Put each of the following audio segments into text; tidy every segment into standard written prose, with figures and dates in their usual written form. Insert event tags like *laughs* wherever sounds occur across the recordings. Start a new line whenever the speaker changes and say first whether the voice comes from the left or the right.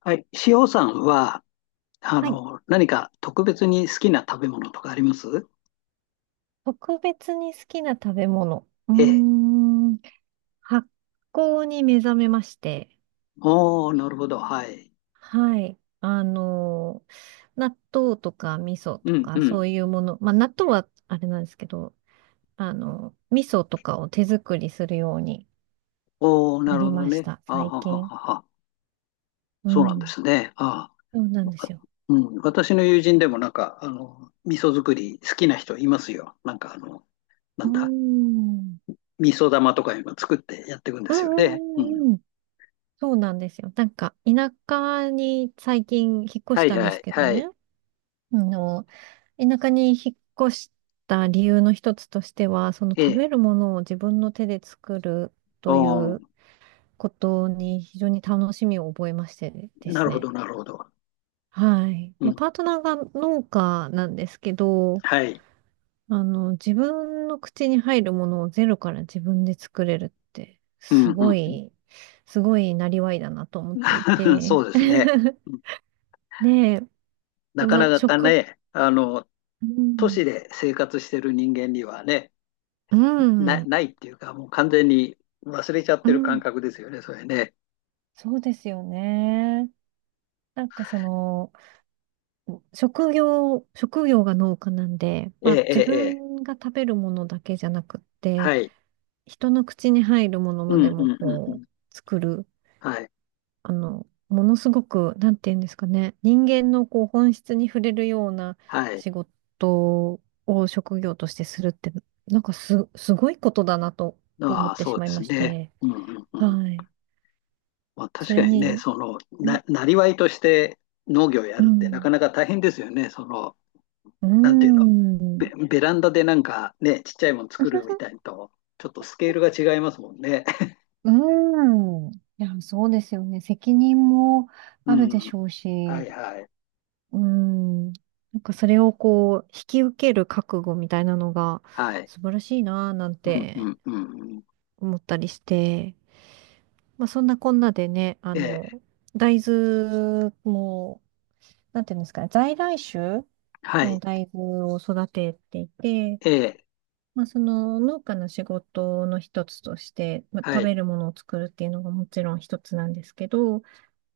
left: はい。塩さんは、
right: はい。
left: 何か特別に好きな食べ物とかあります？
right: 特別に好きな食べ物。うー
left: ええ。
right: ん。発酵に目覚めまして。
left: おー、なるほど。はい。
right: はい。納豆とか味噌
left: う
right: と
left: んう
right: かそ
left: ん。
right: ういうもの。まあ、納豆はあれなんですけど、味噌とかを手作りするように
left: おー、な
right: な
left: るほ
right: り
left: ど
right: まし
left: ね。
right: た。
left: あは
right: 最
left: は
right: 近。
left: はは。
right: う
left: そうなんで
right: ん。
left: すね。あ
right: そうなんで
left: あ。
right: すよ。
left: うん。私の友人でもなんか、味噌作り好きな人いますよ。なんかな
right: うー
left: んだ。
right: ん。
left: 味噌玉とか今作ってやっていくんで
right: うん
left: す
right: う
left: よね。うん。
right: んうんうん。そうなんですよ。なんか、田舎に最近引っ越
left: は
right: し
left: い
right: たんで
left: は
right: す
left: い
right: けど
left: はい。
right: ね。あの田舎に引っ越した理由の一つとしては、その
left: え
right: 食
left: え。
right: べるものを自分の手で作る
left: お
right: という
left: ー、
right: ことに非常に楽しみを覚えましてで
left: な
right: す
left: るほど
right: ね。
left: なるほど。
right: はい。
left: う
right: まあ、
left: ん。
right: パートナーが農家なんですけど、
left: はい。
right: 自分の口に入るものをゼロから自分で作れるって、
left: うんうん
right: すごいなりわいだなと思
left: う
right: っ
left: ん。
right: てい
left: *laughs*
right: て。
left: そうですね。
right: *laughs* ねえ。で、
left: なか
right: まあ、
left: なかね、
right: う
left: 都
right: ん、
left: 市で生活してる人間にはね、
right: う
left: な、
right: ん、
left: ないっていうか、もう完全に忘れちゃっ
right: う
left: てる感
right: ん
left: 覚ですよね、それね。
right: そうですよね。なんかその、職業が農家なんで、
left: え
right: ま
left: え、
right: あ
left: え
right: 自
left: え、ええ。
right: 分が食べるものだけじゃなくって、
left: はい。
right: 人の口に入るもの
left: う
right: まで
left: ん、う
right: も
left: ん、うん、う
right: こ
left: ん。
right: う、作る、
left: はい、
right: ものすごく、なんて言うんですかね、人間のこう本質に触れるような
left: はい。
right: 仕事を職業としてするって、なんかすごいことだなと思
left: あ
right: っ
left: あ、
right: て
left: そ
right: し
left: うで
right: まい
left: す
right: まし
left: ね。
right: て、
left: うん、うん、うん。
right: はい。
left: まあ、
right: そ
left: 確か
right: れ
left: にね、
right: に、
left: その、
right: うん、
left: なりわいとして農業や
right: う
left: るってなか
right: ん。
left: なか大変ですよね、その、
right: うー
left: なんていうの、ベ、
right: ん
left: ベランダでなんかね、ちっちゃいもの作るみたいにと、ちょっとスケールが違いますもんね。*laughs*
right: うーん。いや、そうですよね。責任も
left: う
right: あるで
left: ん、
right: しょう
left: は
right: し、
left: い、はい、
right: うーん。なんかそれをこう、引き受ける覚悟みたいなのが
left: はい。
right: 素晴らしいなぁなん
left: うんう
right: て
left: んうんうん。
right: 思ったりして、まあそんなこんなでね、
left: ええ、
right: 大豆も、なんていうんですかね、在来種
left: はい、
right: の大豆を育てていて、
left: ええ、
right: まあ、その農家の仕事の一つとして、まあ、
left: は
right: 食
left: い。
right: べるものを作るっていうのがもちろん一つなんですけど、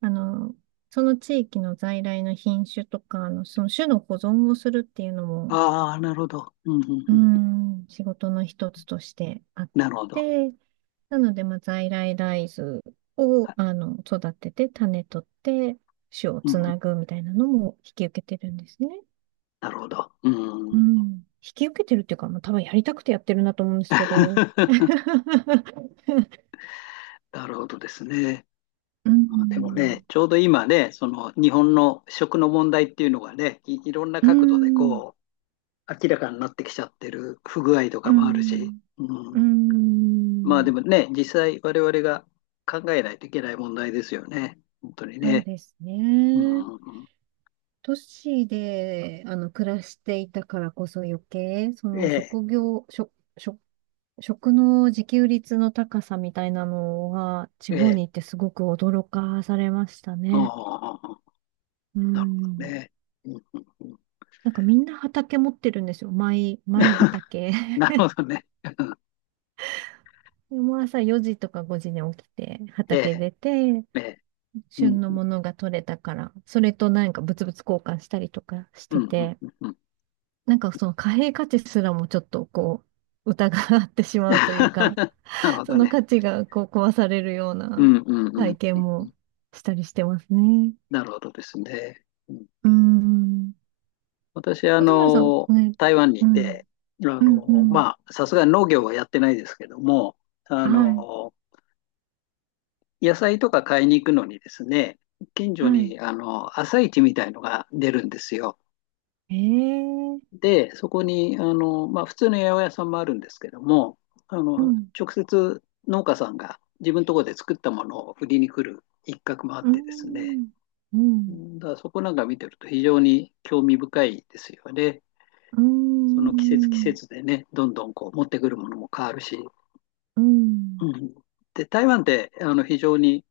right: あの、その地域の在来の品種とか、その種の保存をするっていうのも、
left: ああ、なるほど。うんうん
right: う
left: うん。
right: ん、仕事の一つとしてあっ
left: なるほど。
right: て、なので、まあ、在来大豆
left: は
right: を、
left: い。
right: 育てて、種取って、種を
left: うん
right: つ
left: うん、
right: なぐみたいなのも引き受けてるんですね。
left: なるほど。う
right: う
left: ん。
right: ん。引き受けてるっていうか、まあ、多分やりたくてやってるなと思うんですけど。
left: *laughs*
right: *laughs*
left: なるほどですね。
right: う
left: でもね、
right: ん。
left: ちょうど今ね、その日本の食の問題っていうのがね、いろんな
right: う
left: 角度で
right: ん。
left: こう、明らかになってきちゃってる不具合と
right: う
left: かもあるし、
right: ん。
left: う
right: うん。う
left: ん。まあ
right: ん
left: でもね、実際我々が考えないといけない問題ですよね。本当に
right: そう
left: ね。
right: です
left: うんう
right: ね。
left: んうん。
right: 都市で、暮らしていたからこそ余計、そ
left: え
right: の
left: え、
right: 職業、食、食、食の自給率の高さみたいなのが地
left: え
right: 方
left: え。
right: に行ってすごく驚かされましたね。
left: ああ。
right: う
left: なるほど
right: ん。
left: ね。うんうんうん、
right: なんかみんな畑持ってるんですよ。マイ
left: *laughs*
right: 畑。
left: なるほ
right: *laughs*
left: どね。うん。
right: でもう朝4時とか5時に起きて
left: ええ、
right: 畑出て、
left: ええ、うん、
right: 旬のものが取れたから、それとなんかブツブツ交換したりとかし
left: う
right: て
left: ん、うん、
right: て、
left: うんうん。
right: なんかその貨幣価値すらもちょっとこう、疑ってし
left: *laughs*
right: まうというか、
left: なるほ
right: そ
left: ど
right: の
left: ね。
right: 価値がこう壊されるよう
left: う
right: な
left: ん、うん、うん、
right: 体験
left: うん。
right: もしたりしてますね。
left: なるほどですね。うん、
right: うん。
left: 私、
right: 松村さん、ね、
left: 台湾に
right: う
left: い
right: ん、
left: て、
right: うん、うん。
left: まあ、さすがに農業はやってないですけども、あ
right: はい、
left: の、野菜とか買いに行くのにですね、近所
right: はい。
left: に、朝市みたいのが出るんですよ。
right: ええ
left: で、そこに、まあ、普通の八百屋さんもあるんですけども、
right: うん、
left: 直接農家さんが自分のところで作ったものを売りに来る一角もあっ
right: う
left: てですね、
right: ん、うん、
left: だからそこなんか見てると非常に興味深いですよね。
right: う
left: その季節季
right: ん、
left: 節でね、どんどんこう持ってくるものも変わるし、
right: うん。
left: うん。で、台湾って非常に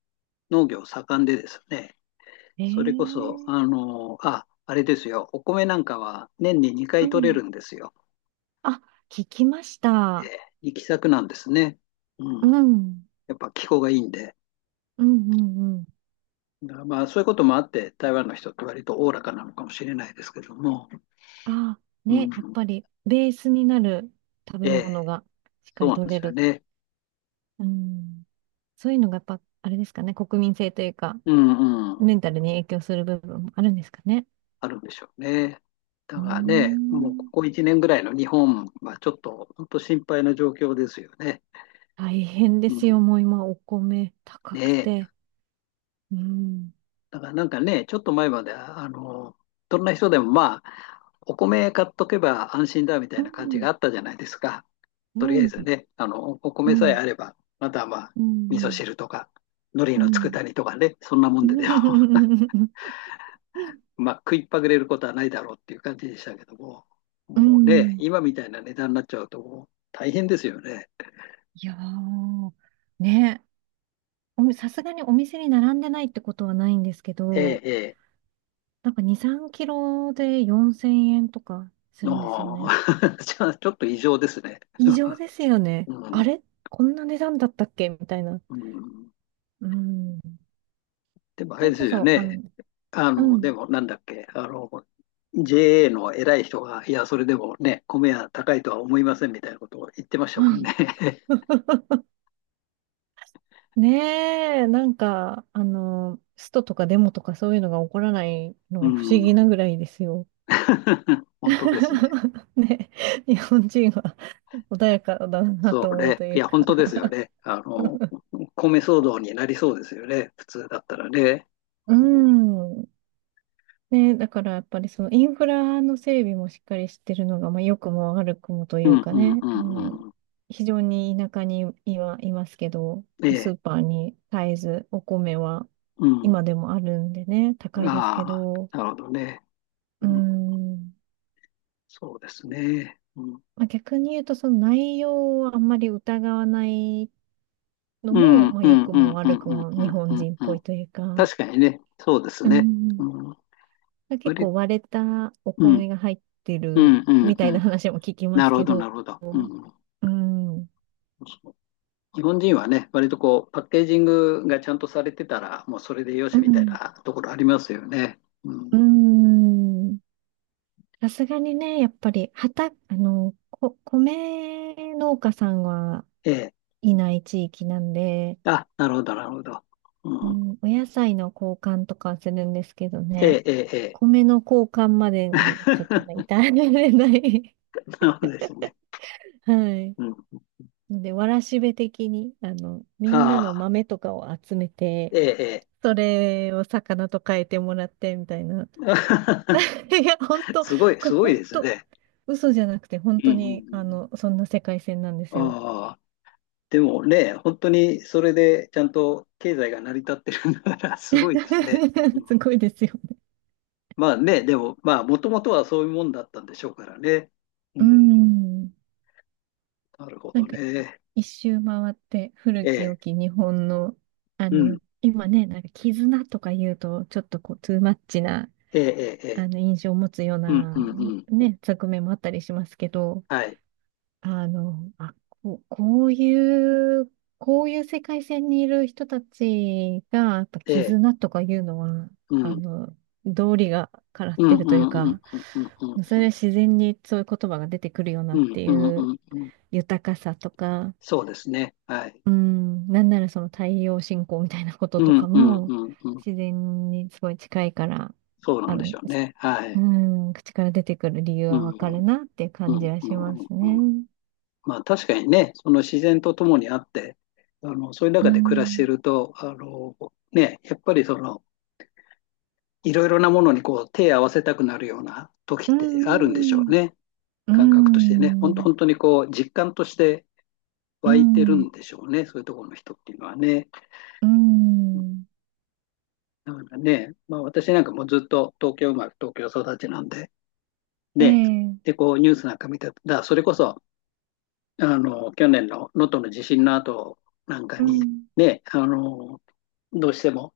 left: 農業盛んでですね、
right: え
left: それこそ、
right: え
left: あれですよ、お米なんかは年に2
right: う
left: 回取れる
right: ん。
left: んですよ。
right: あ、聞きまし
left: え
right: た。
left: え行き先なんですね。う
right: う
left: ん。
right: ん、うん、
left: やっぱ気候がいいんで。
right: うん、うん。
left: だからまあそういうこともあって、台湾の人って割とおおらかなのかもしれないですけども。
right: ああ、
left: うん。
right: ね、やっぱりベースになる食
left: え
right: べ
left: え、
right: 物がしっか
left: そう
right: り
left: なん
right: 取
left: で
right: れ
left: すよ
right: る。
left: ね。
right: うん。そういうのがやっぱ、あれですかね、国民性というか、
left: うんうん。
right: メンタルに影響する部分もあるんですかね。
left: あるんでしょうね。だ
right: うー
left: からね、もうこ
right: ん。
left: こ1年ぐらいの日本はちょっと本当心配な状況ですよね。
right: 大変で
left: う
right: すよ、
left: ん。
right: もう今、お米高く
left: ねえ。
right: て。うん。
left: だからなんかね、ちょっと前までは、どんな人でもまあ、お米買っとけば安心だみたい
right: う
left: な感じ
right: ん。
left: があったじゃないですか。
right: う
left: とりあえ
right: ん。
left: ずね、お
right: う
left: 米さえ
right: ん。
left: あれば、あとはまあ、
right: う
left: 味噌
right: ん。
left: 汁とか、海苔
right: う
left: の
right: ん。
left: 佃煮とかね、そんなも
right: *laughs*
left: ん
right: う
left: ででも、
right: ん。
left: *laughs* まあ、食いっぱぐれることはないだろうっていう感じでしたけども、
right: う
left: もうね、
right: ん
left: 今みたいな値段になっちゃうと、もう大変ですよね。
right: いやー、ね、さすがにお店に並んでないってことはないんですけ
left: ええ、
right: ど、
left: ええ、
right: なんか2、3キロで4000円とかするんですよ
left: も
right: ね。
left: *laughs* ちょっと異常ですね。
right: 異常ですよね。
left: う
right: あ
left: ん、
right: れこんな値段だったっけみたいな。
left: うん。
right: うん。
left: でも、あ
right: そ
left: れ
right: れ
left: です
right: こ
left: よ
right: そ、
left: ね。
right: う
left: で
right: ん。
left: も、なんだっけ、JA の偉い人が、いや、それでもね、米は高いとは思いませんみたいなことを言ってましたも
right: あ
left: んね。
right: *laughs* ねえ、なんか、ストとかデモとかそういうのが起こらない
left: *laughs*
right: の
left: う
right: が不思議な
left: ん。
right: ぐらいですよ。
left: *laughs* 本当ですね。
right: *laughs* ね、日本人は穏やかだな
left: そ
right: と
left: う
right: 思う
left: ね。
right: とい
left: い
right: う
left: や、本
right: か
left: 当ですよね。米騒動になりそうですよね。普通だったらね。
right: *laughs* う
left: うん、
right: ん。ね、だからやっぱりそのインフラの整備もしっかりしてるのが、まあ、良くも悪くもと
left: う
right: いう
left: ん、
right: か
left: うん、
right: ね、
left: うんうん。
right: 非常に田舎に今いますけど、
left: え
right: ス
left: え、
right: ーパーに絶えずお米は
left: うん。
right: 今でもあるんでね、高いですけ
left: あ
right: ど、
left: あ、なるほどね。
right: うー
left: うん、
right: ん、
left: そうですね。うん、
right: まあ、逆に言うとその内容をあんまり疑わないの
left: うん、
right: も、
left: うん、
right: まあ、
left: う
right: 良
left: ん、
right: く
left: う
right: も
left: ん、う
right: 悪く
left: ん、
right: も
left: う
right: 日
left: ん、
right: 本
left: うん
right: 人っぽ
left: う
right: い
left: ん。
right: というか、
left: 確かにね。そうです
right: う
left: ね。う
right: ん、
left: ん、こ
right: 結
left: れ、
right: 構割れたお
left: うん、
right: 米が入って
left: う
right: る
left: ん、うん、
right: みた
left: う
right: いな
left: ん。
right: 話も聞きま
left: な
right: す
left: るほ
right: け
left: ど、な
right: ど、
left: るほど。うん、
right: うん、
left: 日本人はね、割とこう、パッケージングがちゃんとされてたら、もうそれでよ
right: う
left: しみたい
right: ん、
left: なところありますよね。う
right: う
left: ん。
right: ん。さすがにね、やっぱり、畑、あの、こ、米農家さんは
left: ええ。
right: いない地域なんで、
left: あ、なるほど、なるほど。
right: う
left: うん。
right: ん、お野菜の交換とかはするんですけど
left: え
right: ね、
left: え、ええ、ええ。
right: 米の交換までにちょっとね
left: *laughs*
right: 至られない
left: なるほどですね。
right: *laughs* はい。
left: うん。
right: ので、わらしべ的に、みんなの
left: ああ、
right: 豆とかを集めて、
left: ええ、ええ。
right: それを魚と変えてもらってみたいな *laughs* いや、本
left: *laughs*
right: 当、
left: すごい、
right: れ
left: すごい
right: 本
left: です
right: 当、
left: ね。
right: 嘘じゃなくて、本
left: うん
right: 当
left: う
right: に、
left: ん
right: そんな世界線なんで
left: う
right: すよ。
left: ん。ああ、でもね、本当にそれでちゃんと経済が成り立ってるんだから、*laughs* すごいですね。うん。
right: *laughs* すごいですよ。
left: まあね、でも、まあ、もともとはそういうもんだったんでしょうからね。う
right: う
left: ん。
right: ん。
left: なるほ
right: な
left: ど
right: んか、
left: ね。
right: 一周回って、古
left: え
right: き
left: え、
right: 良き日本の、
left: うん、
right: 今ね、なんか、絆とか言うと、ちょっとこう、トゥーマッチな、
left: ええ、ええ、ええ。
right: 印象を持つよう
left: うん、う
right: な、
left: ん、うん。
right: ね、側面もあったりしますけど、
left: はい。
right: あの、あ、こう、こういう、こういう世界線にいる人たちが、やっぱ
left: ええ、
right: 絆とかいうのは、
left: う
right: あ
left: ん、
right: の、道理がからっ
left: う
right: て
left: ん、
right: る
left: う
right: という
left: ん、うん、うん、
right: か、
left: う
right: そ
left: ん、
right: れは自然にそういう言葉が出てくるよな
left: う
right: っ
left: ん、
right: てい
left: うん、
right: う
left: うん、うん。
right: 豊かさとか、
left: そうですね。はい。
right: うん、なんならその太陽信仰みたいなこと
left: う
right: と
left: ん、
right: か
left: うん、う
right: も、
left: ん、うん。
right: 自然にすごい近いから、
left: そうな
right: あ
left: んでし
right: の、
left: ょうね。は
right: う
left: い。
right: ん、口から出てくる理由
left: う
right: はわかる
left: ん、
right: なっていう
left: うん、
right: 感
left: う
right: じ
left: ん、
right: はしま
left: うん、
right: す
left: うん。
right: ね。
left: まあ確かにね、その自然と共にあって、そういう
right: う
left: 中で暮らして
right: ん
left: ると、ね、やっぱりその、いろいろなものにこう手を合わせたくなるような時
right: う
left: ってあるんでしょう
right: ん
left: ね。
right: う
left: 感覚としてね、本
right: ん
left: 当
right: うん
left: 本当にこう、実感として
right: う
left: 湧いてる
right: ん
left: んでしょうね、そういうところの人っていうのはね。
right: うん
left: だからね、まあ私なんかもうずっと東京生まれ、東京育ちなんで、ね、で、
right: え
left: こうニュースなんか見てた、それこそ、去年の能登の地震の後なんか
right: う
left: に、
right: ん
left: ね、どうしても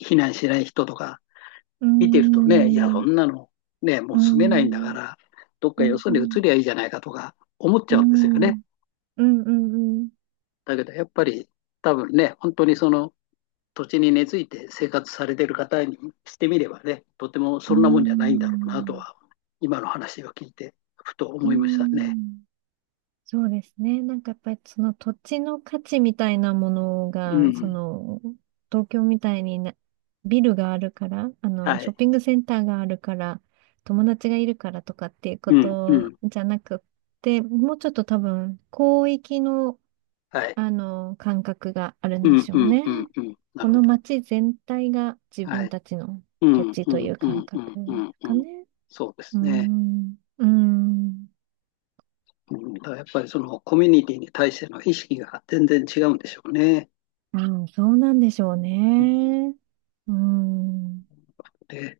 left: 避難しない人とか
right: う
left: 見てるとね、いや、そ
right: ん
left: んなの、ね、も
right: う
left: う住めないんだか
right: ん
left: ら、どっ
right: う
left: か
right: ん
left: よそ
right: う
left: に移
right: ん
left: りゃいいじゃないかとか思っち
right: う
left: ゃうんですよね。
right: んうんうんうんうん
left: だけど、やっぱり多分ね、本当にその土地に根付いて生活されてる方にしてみればね、とても
right: う
left: そ
right: んう
left: んなもんじゃないんだろうなと
right: ん
left: は、今の話を聞いて、ふと
right: う
left: 思いましたね。
right: ん。そうですね。なんかやっぱりその土地の価値みたいなもの
left: う
right: が、そ
left: ん。
right: の東京みたいになビルがあるから、
left: は
right: ショ
left: い。
right: ッピングセンターがあるから、友達がいるからとかっていうこ
left: うん、う
right: と
left: ん。
right: じゃなくって、もうちょっと多分広域の、
left: はい。
right: あの感覚がある
left: う
right: んで
left: ん、
right: し
left: う
right: ょう
left: ん、
right: ね。
left: うん、うん。な
right: こ
left: るほ
right: の
left: ど。
right: 街全体が自
left: は
right: 分
left: い。
right: たちの
left: う
right: 土
left: ん、
right: 地
left: う
right: とい
left: ん、
right: う
left: う
right: 感
left: ん、う
right: 覚
left: ん、う
right: で
left: ん、
right: す
left: う
right: か
left: ん。
right: ね。
left: そうで
right: うー
left: すね。
right: ん、うーん、
left: うん、だからやっぱりそのコミュニティに対しての意識が全然違うんでしょうね。
right: うん、そうなんでしょう
left: うん、
right: ね。うーん。
left: で